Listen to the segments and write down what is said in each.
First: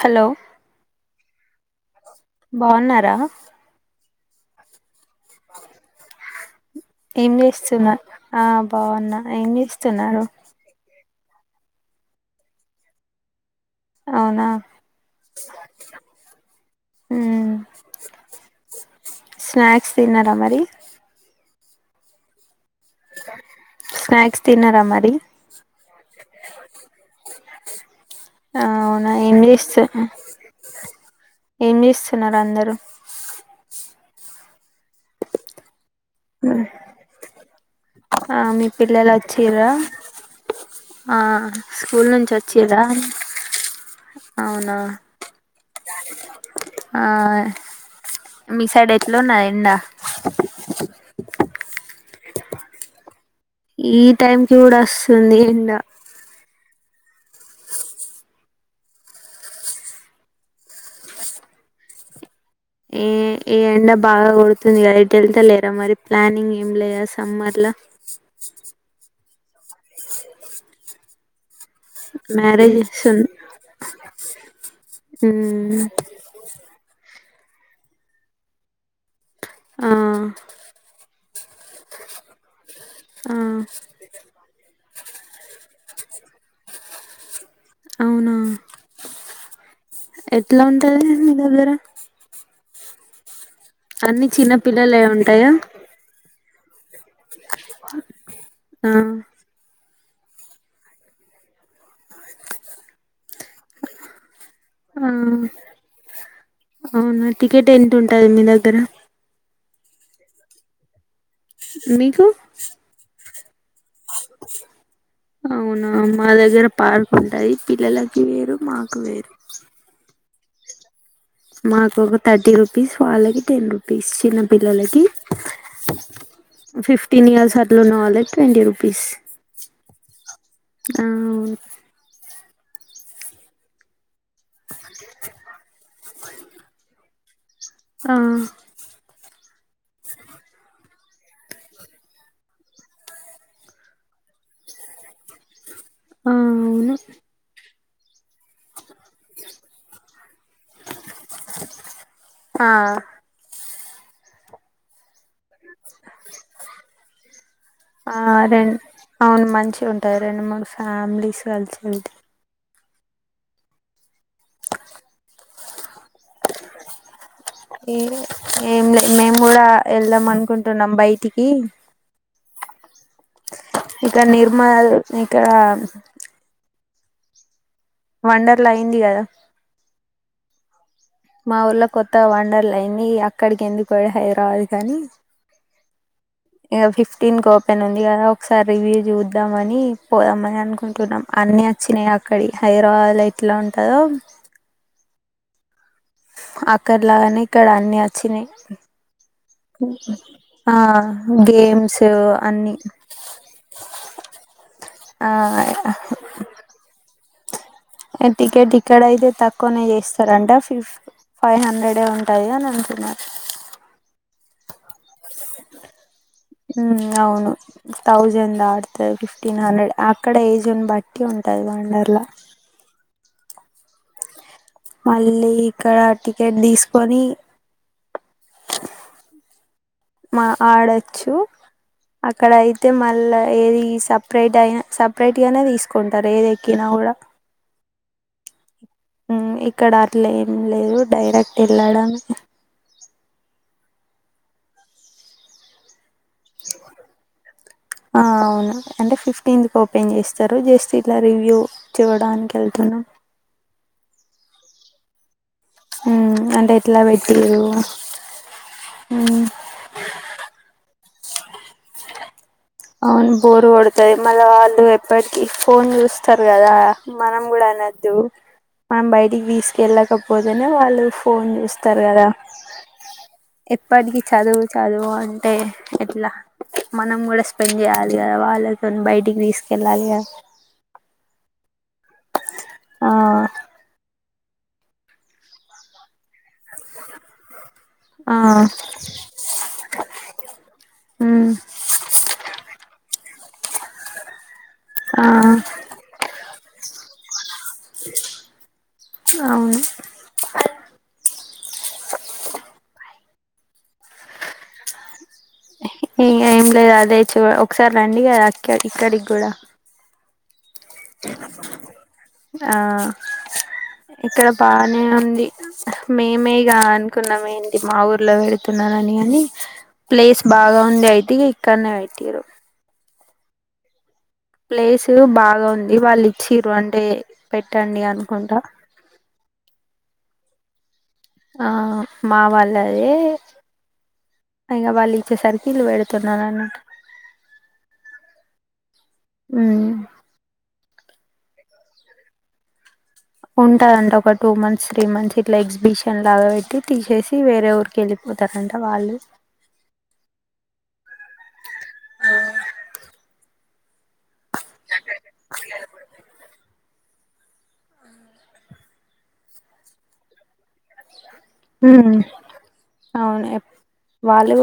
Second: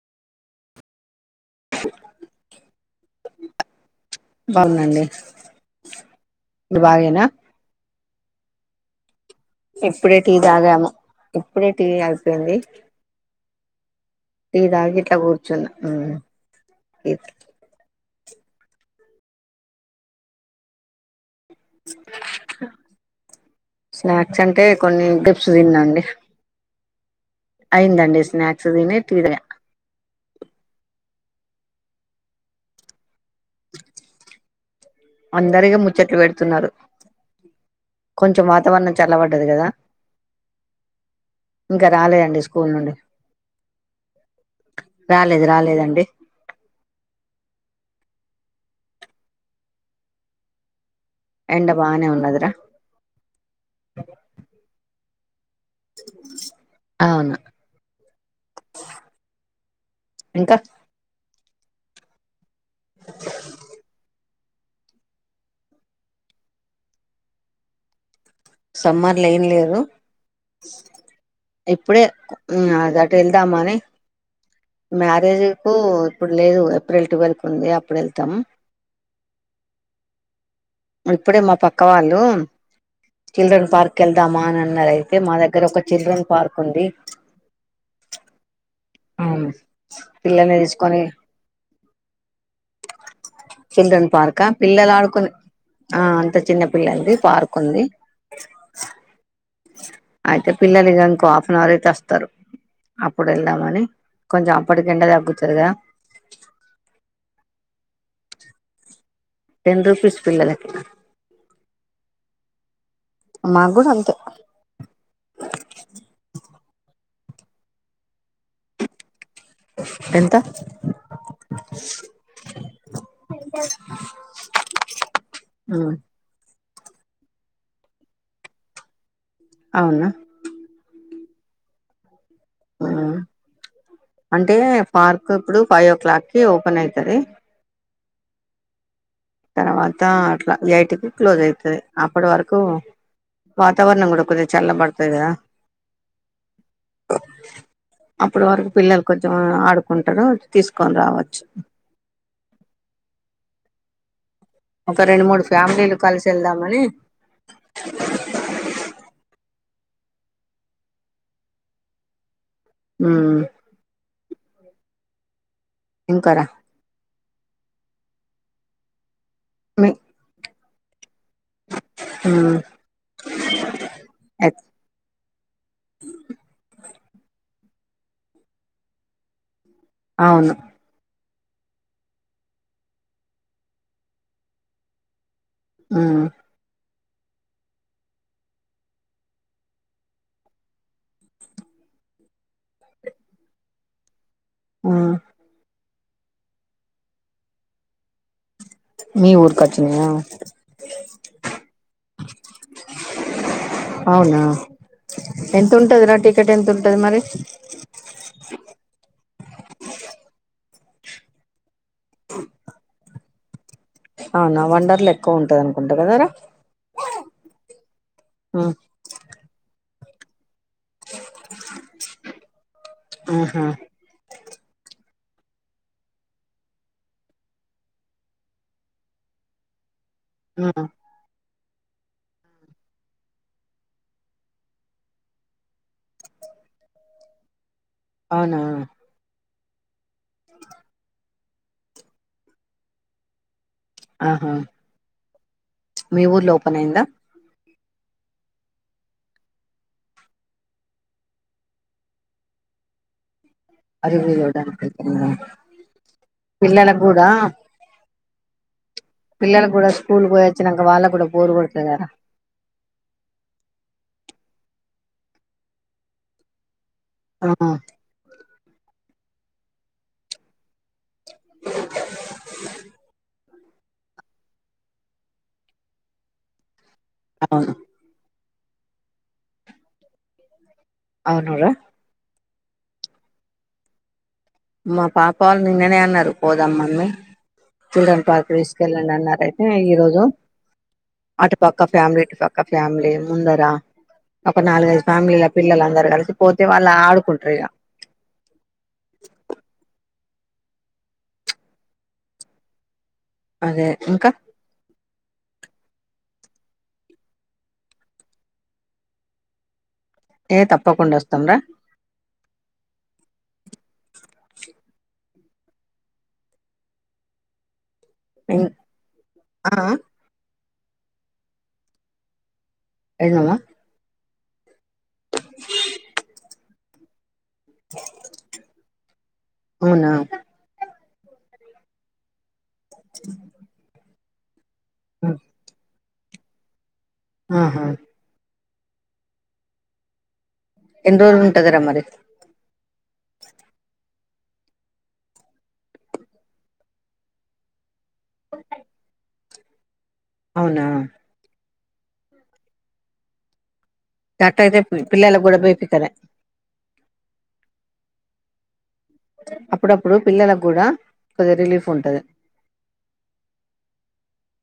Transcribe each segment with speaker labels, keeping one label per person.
Speaker 1: Hello బాగున్నారా
Speaker 2: బావున్నాండి
Speaker 1: ఏం చేస్తున్నా ఆ బావున్న
Speaker 2: ఇప్పుడే టీ తాగాము ఇప్పుడే టీ అయ్యిపోయింది
Speaker 1: అవునా
Speaker 2: టీ తాగి ఇట్లు కూర్చున్న ఇది
Speaker 1: మ్మ్ స్నాక్స్ తిన్నారా మరి
Speaker 2: స్నాక్స్ అంటే
Speaker 1: తిన్నారా
Speaker 2: కొన్ని
Speaker 1: మరి
Speaker 2: డిప్స్ తిన్నాండి అయిందండి
Speaker 1: అ
Speaker 2: స్నాక్స్ తిని
Speaker 1: అవున
Speaker 2: టీ తాగా
Speaker 1: ఇంగ్లీష్ ఏం చేస్తున్నారు అందరు
Speaker 2: అందరిగా ము చెట్లు పెడుతున్నారు
Speaker 1: ఆ
Speaker 2: కొంచెం
Speaker 1: మీ
Speaker 2: వాతావరణం
Speaker 1: పిల్లలు
Speaker 2: చల్ల పడది కదా
Speaker 1: వచ్చిర్రా ఆ
Speaker 2: ఇంకా
Speaker 1: స్కూల్ నుంచి
Speaker 2: రాలేదండి స్కూల్
Speaker 1: వచ్చిరా
Speaker 2: నుండి
Speaker 1: అవును
Speaker 2: రాలేదు రాలేదండి
Speaker 1: ఆ మీ సైడ్ ఎట్లా ఉన్నది ఎండ
Speaker 2: ఎండ బానే ఉన్నదిరా
Speaker 1: ఈ టైంకిి కూడా వస్తుంది ఎండ
Speaker 2: అవును ఇంకా
Speaker 1: ఏ ఎండా బాగా కొడుతుంది కదా ఎట్టు వెళ్తా లేరా మరి ప్లానింగ్ ఏం లేదా సమ్మర్ లా
Speaker 2: సమ్మర్ లో ఎమ్ లేదు ఇప్పుడే
Speaker 1: మ్యారేజ్
Speaker 2: అది అటు
Speaker 1: చేస్తుంది
Speaker 2: వెళ్దామాని మ్యారేజ్ కు
Speaker 1: మ్మ్
Speaker 2: ఇప్పుడు లేదు ఏప్రిల్ ట్వెల్త్ కి ఉంది అప్పుడు వెళ్తాము
Speaker 1: ఆ
Speaker 2: ఇప్పుడే మా పక్క వాళ్ళు
Speaker 1: ఆ
Speaker 2: చిల్డ్రన్ పార్క్ వెళ్దామా అని అన్నాది అయితే మా దగ్గర ఒక చిల్డ్రన్ పార్క్ ఉంది
Speaker 1: అవునా
Speaker 2: ఆ పిల్లల్ని
Speaker 1: ఎట్లా
Speaker 2: తీసుకొని
Speaker 1: ఉంటంది మీ దగ్గర
Speaker 2: చిల్డ్రన్
Speaker 1: అన్ని
Speaker 2: పార్కా
Speaker 1: చిన్న
Speaker 2: ఆ పిల్లలు
Speaker 1: పిల్లలే
Speaker 2: ఆడుకునే
Speaker 1: ఉంటాయా
Speaker 2: అంత చిన్నపిల్లలది పార్క్ ఉంది
Speaker 1: ఆ
Speaker 2: అయితే పిల్లలుంకో హాఫ్ అన్ హౌర్ అయితే వస్తారు అప్పుడు వెళ్దామని కొంచెం అప్పటికీ ఎండ
Speaker 1: ఆ
Speaker 2: తగ్గుతుంది కదా
Speaker 1: ఎట్లా ఉంటది మీ దాగర
Speaker 2: టెన్ రూపీస్ పిల్లలకి
Speaker 1: మీకు
Speaker 2: మా గూడా అంతే
Speaker 1: అవునా మా దగ్గర పార్క్ ఉంటది పిల్లల కి వేరు మాకు వేరు
Speaker 2: ఎంత
Speaker 1: మాకు ఒక థర్టీ రూపీస్ వాళ్ళకి టెన్ రుపీస్ చిన్న పిల్లలకి
Speaker 2: ఆమ్మ్
Speaker 1: ఫిఫ్టీన్ ఇయర్స్ అట్లు ఉన్నవాలికి ట్వంటీ రూపీస్
Speaker 2: అవునా
Speaker 1: అ
Speaker 2: అంటే పార్క్ ఇప్పుడు ఫైవ్ ఓ క్లాక్ కి ఓపెన్ అయితది
Speaker 1: హ
Speaker 2: తర్వాత అట్లా ఎయిట్ కి క్లోజ్ ఐతది అప్పటి వరకు వాతవరణం కూడా కొద్దిగా చల్ల బడుతది కదా
Speaker 1: ఆ అవున
Speaker 2: అప్పుడు వరకు పిల్లలు కొంచం ఆడుకుంటారు తీసుకొన్ రావచ్చు
Speaker 1: ఆ
Speaker 2: ఒక రెండు మూడు ఫ్యామిలీలు కలిసి ఎళ్దాంమని
Speaker 1: ఆ రెం అవును మంచిగ ఉంటాయ్ రెండు మూడు ఫ్యామిలీస్ కలిసి ఎల్తే
Speaker 2: మ్ ఇంకా రా
Speaker 1: ఈ ఏం లే మేము కూడా
Speaker 2: మీ
Speaker 1: ఎళ్దాం అనుకుం నం బాయిటికి
Speaker 2: హ్మ్మ్
Speaker 1: ఇక్కడ నిర్మల్ ఇక్కడ వండర్లా అయింది కదా
Speaker 2: అవును
Speaker 1: మా ఊర్ళ కొత్తగ వండర్ల అయింది అక్కడికి ఎందుకు పడి హైదరాబాద్ కానీ
Speaker 2: మ్
Speaker 1: ఇగ ఫిఫ్టీన్ కి ఓపెన్ ఉంది కదా ఒకసారి రివ్యూ చూద్దాంమని పోదామని అనుకుంటున్నాం అన్ని చ్చినాయి అక్కడి హైదరాబాద్ లో ఎట్లా ఉంటదో
Speaker 2: హ
Speaker 1: అక్కడలాగానే ఇక్కడ అన్ని ఆచ్చినాయి
Speaker 2: మీ ఊరికి వచ్చినయా
Speaker 1: ఆ గేమ్స్ అన్ని
Speaker 2: అవునా ఎంత
Speaker 1: ఆ
Speaker 2: ఉంటదిరా టికెట్ ఎంత ఉంటది మరి
Speaker 1: టికెట్ ఇక్కడ అయితే తక్కువనే చేస్తారంట ఫిఫ్ ఫైవ్ హండ్రెడే ఉంటది అని అంటునారు
Speaker 2: అవునా వండర్ల ఎక్కువ ఉంటది అనుకుంటా కదారా
Speaker 1: ఉ అవును థౌసండ్
Speaker 2: ఉమ్
Speaker 1: దట్తది ఫిఫ్టీన్ హండ్రెడ్ అ క్కడ ఏజున్ బట్టి ఉంటది వండర్లా
Speaker 2: ఆహా
Speaker 1: మళ్ళీ ఇక్కడ టికెట్ దిస్కొని మా
Speaker 2: ఉమ్
Speaker 1: ఆడచ్చు అక్కడ ఆయితే మళ్ళా ఏది సపరేట్ అయినా సపరేట్ గానే తీసుకుంటారు ఏది ఎక్కినా గూడా
Speaker 2: అవునా
Speaker 1: మ్ ఇక్కడ అట్లే ఏం లేదు డైరెక్ట్ ఎల్లడమే
Speaker 2: ఆహా మీ ఊర్లో ఓపెన్ అయిందా
Speaker 1: ఆ అవును అంటే ఫిఫ్టీన్త్ ఓపెన్ చేస్తారు జస్ట్ ఇట్లా రివ్యూ చూడానికి ఏళ్ల్తునం
Speaker 2: అరివలో ఇవ్వడానికి వెళ్తున్నావా
Speaker 1: మ్ అంటే ఎట్లా పెట్టిరు ఉమ్
Speaker 2: పిల్లలకు కూడా స్కూల్ పోయొచ్చినక వాళ్ళక్ కూడా బోరు కొడుతది కదర
Speaker 1: అవును బోరు కోడుతాది మళ్ళ వాళ్ళు ఎప్పటికి ఫోన్ చూస్తారు కదా మనం కూడా
Speaker 2: ఆ
Speaker 1: అనద్దు మనం బయటికి తీస్కెళ్ళకపోతేనే వాళ్ళు ఫోన్ చుస్తారు కదా ఎప్పటికి చదువు చదువు అంటే ఎట్లా మనం కూడా పన్
Speaker 2: అవును
Speaker 1: చేయాలి గదా వాళ్ళతోన్ బయటికి తీస్కెల్లాలి గా
Speaker 2: అవును రా
Speaker 1: ఆ
Speaker 2: మా పాప అల్లు నిన్ననే అన్నరు. పోదాం మమ్మీ చిల్డ్రన్
Speaker 1: ఆ
Speaker 2: పార్క్ తీసుకెళ్ళండి అన్నార్ అయితే ఈరోజు
Speaker 1: ఉమ్
Speaker 2: అటుపక్క ఫ్యామిలీ ఇటుపక్క ఫ్యామిలీ ముందరా ఒక నాలుగైదు
Speaker 1: ఆ
Speaker 2: ఫ్యామిలీ ఇగ పిల్లలందరు గలిసి పోతే వాళ్ ఆడుకుంటారు ఇగ
Speaker 1: ఔను
Speaker 2: అదే ఇంకా
Speaker 1: ఇంగ ఏం లేదు అదే ఇచ్చివో ఒకసారి రండి గద అక్క ఇక్కడికి గూడా.
Speaker 2: ఏ తప్పకుండా ఓస్తాంరా
Speaker 1: ఆ ఇక్కడ బానే ఉంది. మేమేగా అనుకున్నాం ఏంటి మా ఊర్ లో వెడుతున్నారని గాని
Speaker 2: ఆ
Speaker 1: ప్లేస్ బాగా ఉండె అయితె ఇక్కడ్నే వెట్టిరు.
Speaker 2: ఎందమ్మ
Speaker 1: ప్లేసు బాగా ఉంది వాళ్ళు ఇచ్చిరు అంటే పెట్టండి అనుకుంటా.
Speaker 2: అవునా
Speaker 1: ఆహ్ మా వాళ్ళ లవే ఇంగ వాళ్ళు ఇచ్చేసరికి ఇలూ పెడ్ తున్నారు అన్నట్టు
Speaker 2: ఆహా
Speaker 1: ఉమ్
Speaker 2: ఎన్ని రోజులు ఉంటదిరా మరి?
Speaker 1: ఉంటదంట ఒక టూ మంత్స్, త్రీ మంత్స్ ఇట్లా ఎగ్జిబిషన్ లాగా పెట్టి తీసేసి వేరే ఊరికి వెళ్ళి పోతారంట వాళ్ళు
Speaker 2: ఔనా
Speaker 1: ఆహ్
Speaker 2: దాట్టాయితే పి పిల్లలక్ గూడా బోయిపీతలే అప్పుడప్పుడు పిల్లలక్ గూడా
Speaker 1: ఉమ్ అవునేప్ వాళ్లు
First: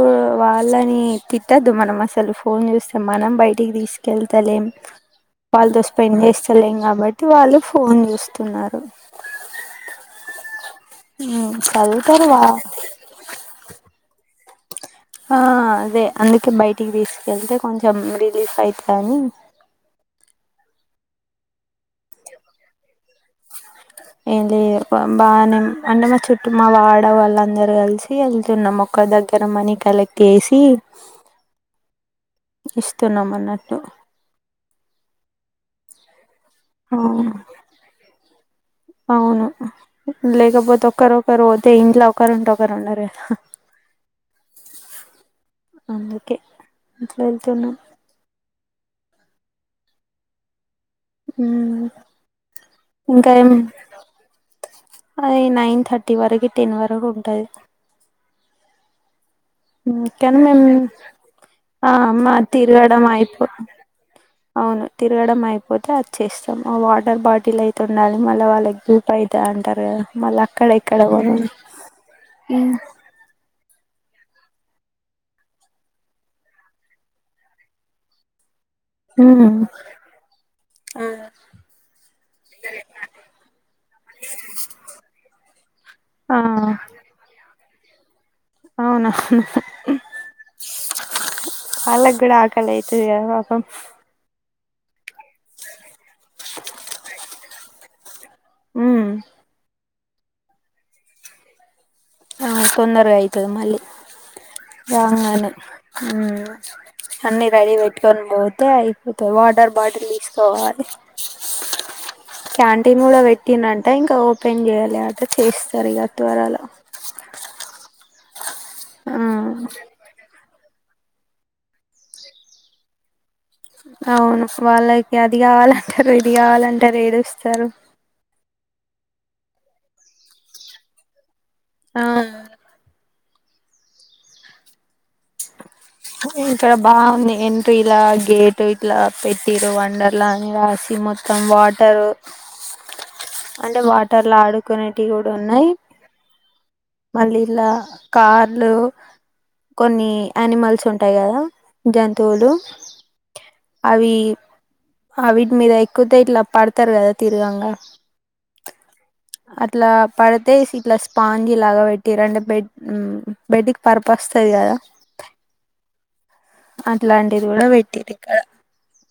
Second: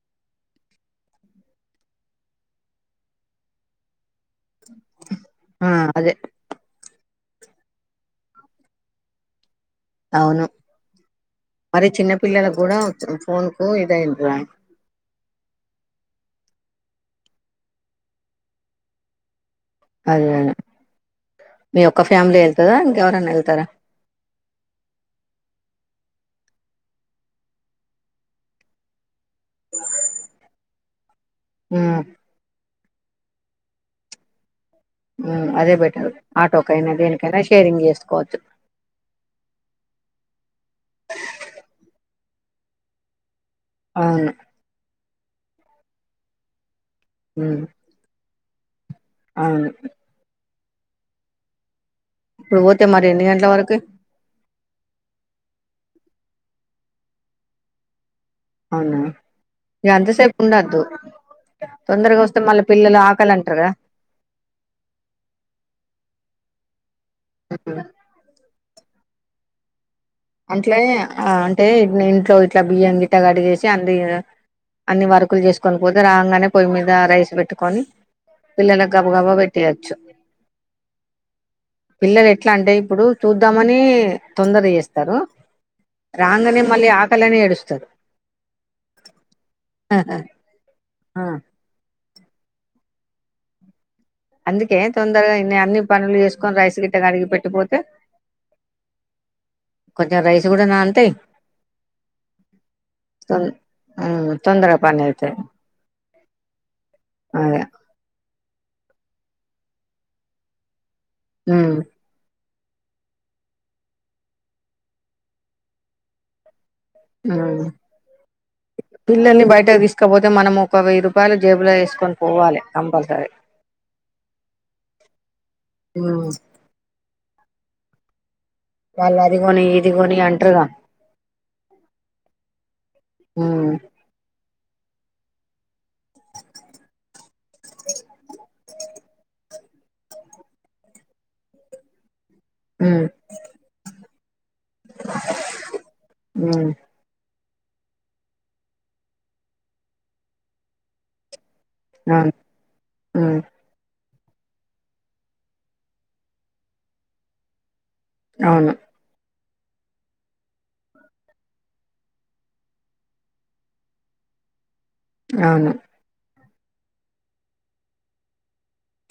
Speaker 1: వాళ్ళని తిట్టొద్దు మనం అసలు ఫోన్ జుస్తే మనం బైటికి తీస్ కెళ్తలేం
Speaker 2: ఆ
Speaker 1: వాల్తో
Speaker 2: అదే
Speaker 1: స్పెండ్ జేస్తలేం కాబ ట్టి వాళ్ళు ఫోన్ జుస్తున్నారు.
Speaker 2: ఔను మరి చిన్న
Speaker 1: చదువుతారు వా
Speaker 2: పిల్లలక్ గూడా ఫోన్కు ఇదయిన్ రా
Speaker 1: ఆ అదే అందుకే బయటికి తీస్కెళ్తే కొంచం రిలీఫ్ అయిత అని
Speaker 2: ఉమ్ మీ ఒక్క ఫ్యామిలీ ఎళ్తదా?
Speaker 1: ఏం లే భ బాన్నాను అంటే మా చుట్టు మా వాడవాళ్ళందరూ గలిసి ఏళ్తున్నాం ఒక్క దగ్గర మనీ కలెక్ట్ ఏసి
Speaker 2: ఉమ్
Speaker 1: ఇస్తున్నాం అన్నట్టు
Speaker 2: ఉమ్ అదే బెటర్ ఆటోకైనా,
Speaker 1: అవును
Speaker 2: దేనికైనా షేరింగ్ జేసుకోవచ్చు.
Speaker 1: అవును లేకపోతే ఒకరోకరు వోతే ఇంట్లో ఒకరుంటే ఒకరు ఉండరు గదా.
Speaker 2: ఔను
Speaker 1: అందుకే ఇట్లెళ్తున్నాం
Speaker 2: ఔను
Speaker 1: ఉమ్
Speaker 2: ఇప్పుడు బోతే మరి ఎన్ని గంట్ల వరకి?
Speaker 1: అది నైన్ థర్టీ వరకి, టెన్ వరకు ఉంటది.
Speaker 2: ఔనా
Speaker 1: హ్మ్.
Speaker 2: ఎంతసేపు
Speaker 1: కానీ మేము
Speaker 2: ఉండద్దు.
Speaker 1: ఆ మా
Speaker 2: తొందరగోస్తే మళ్ళా పిల్లలు
Speaker 1: తిరగడం
Speaker 2: ఆకలి
Speaker 1: అయిపో
Speaker 2: అంటారుగా.
Speaker 1: అవును తిరగడం అయిపోతే ఓచ్చేస్ వాటర్ బాటిల్ అయితే ఉండాలి మళ్ళ వాళ్ళకి దూపైతాద్ అంటారు గదా.
Speaker 2: అంట్లే ఆ అంటే ఇ ఇంట్లో ఇట్లా బియ్యం గిట్ట కడిగేసి అంనీ అన్ని వరుకులు జేసుకొని పోతే రాంగానే పొయ్యి మీద రైస్ పెట్టుకొని పిల్లలక్ గబ గబ
Speaker 1: మ్మ్
Speaker 2: వేట్టియొచ్చు పిల్లలెట్లా అంటే ఇపుడు చూద్దామని తొందర చేస్త్ అ
Speaker 1: ఆ
Speaker 2: రాంగనే మళ్ళీ ఆకలిని ఏడుస్తరు
Speaker 1: అవును హుహుహుమ్
Speaker 2: ఆ,
Speaker 1: ఆళ్లగూడ ఆ కలైతది గద పాపం
Speaker 2: అందుకే తొందరగా ఇన్నన్ని పనులు జెస్కోని రైస్ గిట్ట కడిగి పెట్టిపోతే
Speaker 1: ఉమ్
Speaker 2: కొంచెం రైస్ గూడా నాంతయి
Speaker 1: ఆ తొందరగా ఐతది మళ్ళీ
Speaker 2: తొందర పని అయితది
Speaker 1: రాగానే హుమ్ అన్ని
Speaker 2: అదే
Speaker 1: రెడీ వెట్టుకొని పోతే యిపోత వాటర్ బాటిల్ తీస్క పోవాలి
Speaker 2: మ్మ్
Speaker 1: క్యాంటీన్ గూడా పెట్టిండ్రంట ఇంక ఓపెన్ జేయలే అట చేస్తరు ఇగ త్వరలో
Speaker 2: మ్మ్
Speaker 1: ఆ
Speaker 2: పిల్లల్ని బయట తీస్కావోతే మనము ఒక వెయ్యి రూపాయలు జేబులో ఏస్కొని పోవాలి కంపల్సరీ
Speaker 1: అవును వాళ్ళకి అది గావాలంటరు
Speaker 2: ఉమ్
Speaker 1: ఇది గావాలంటరు ఏడుస్తరు
Speaker 2: వాళ్ళదిగొని ఇదిగొని అంటర్గా
Speaker 1: ఆ
Speaker 2: ఉమ్
Speaker 1: ఇక్కడ బాగుంది ఎంట్రీ ఇలా గేట్ ఇట్లా పెట్టిరు వండర్ లా అని రాసి మొత్తం వాటరు
Speaker 2: ఉమ్
Speaker 1: అంటే వాటర్ల ఆడుకునేటివి గూడున్నయి
Speaker 2: ఉ
Speaker 1: లా కార్లు కొన్ని ఆనిమల్స్ ఉంటయి గదా
Speaker 2: అవును
Speaker 1: జంతువులు
Speaker 2: ఉమ్
Speaker 1: అవీ ఆవీట్మిద ఎక్కుతే ఇట్ల పడ్తరు గదా తిర్గంగా
Speaker 2: అవును
Speaker 1: అట్లా పడితే ఇస్ ఇట్లా స్పాంజి లాగా వెట్టిర్రు అంటే బెడ్ బెడ్కిపర్పస్ స్తది గదా
Speaker 2: అవును
Speaker 1: అట్లాంటిది గూడా పెట్టిర్రిక్కడ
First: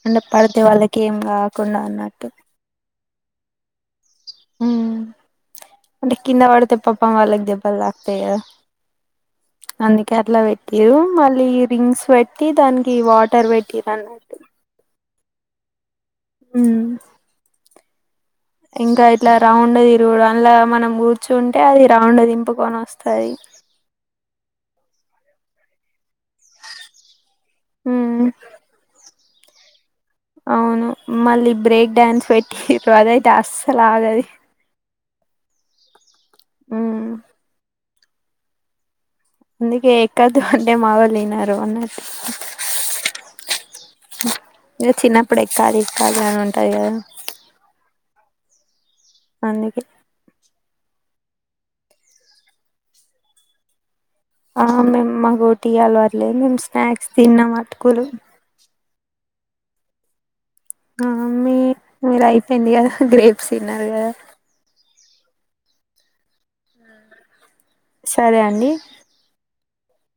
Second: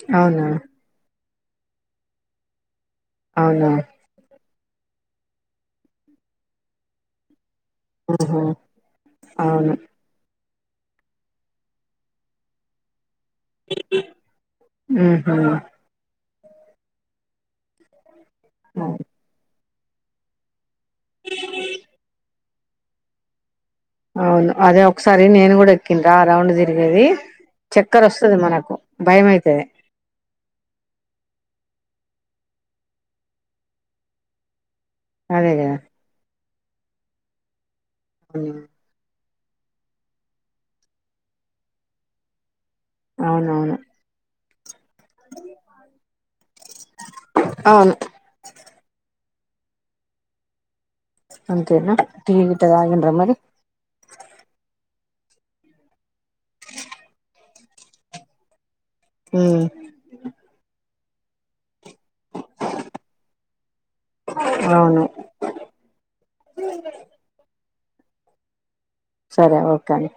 Speaker 1: అంటే
Speaker 2: అవునా
Speaker 1: పడితే వాళ్ళకి ఏంగాక్ కుండ అన్నట్టు
Speaker 2: అవును
Speaker 1: మ్మ్ అంటే కింద వడితే పాపం వాలక్ దెబ్ బల్ తాక్తయ్ గదా
Speaker 2: ఆహా అవును
Speaker 1: అందుకే అట్లా వెట్ టిరు మళ్ళీ రింగ్స్ వెట్టి దానికి వాటర్ వెట్టిర్రన్నట్టు
Speaker 2: హు
Speaker 1: మ్ ఇంకా ఇట్లా రౌండ్ దిరుగుడు అండ్ల మనం కూర్చుంటే అది రౌండ్ దింపుక్ కొనస్తది
Speaker 2: ది నేను కూడా ఎక్కిన్రా రౌండ్ దిర్గేది చక్కర్
Speaker 1: హ్మ్
Speaker 2: వొస్తది మనకు భయమైతది
Speaker 1: అవును మళ్ళీ బ్రేక్ డాన్స్ వెట్టిర్రు అదైతే అస్సలాగది
Speaker 2: అదేగదా
Speaker 1: ఉమ్
Speaker 2: ఉమ్
Speaker 1: అందుకే ఎక్కద్దు అంటే మావోలినరు అన్నట్టు
Speaker 2: అవునవును
Speaker 1: ఇగా చిన్నప్పుడు ఎక్కాలి ఎక్కాలని ఉంటది గదా
Speaker 2: అవును
Speaker 1: అందుకే
Speaker 2: అంతేనా టీ గిట్ట తాగిండ్రా మరి
Speaker 1: ఆ మేం మాకో టీ అలవాట్లేద్ మేం స్నాక్స్ తిన్నాం అట్కూలు
Speaker 2: మ్
Speaker 1: ఆ మీ మీరు అయిపోయింది గదా గ్రేప్స్ తిన్నరు గదా
Speaker 2: అవును
Speaker 1: సరే అండి
Speaker 2: సరే ఓకె అండి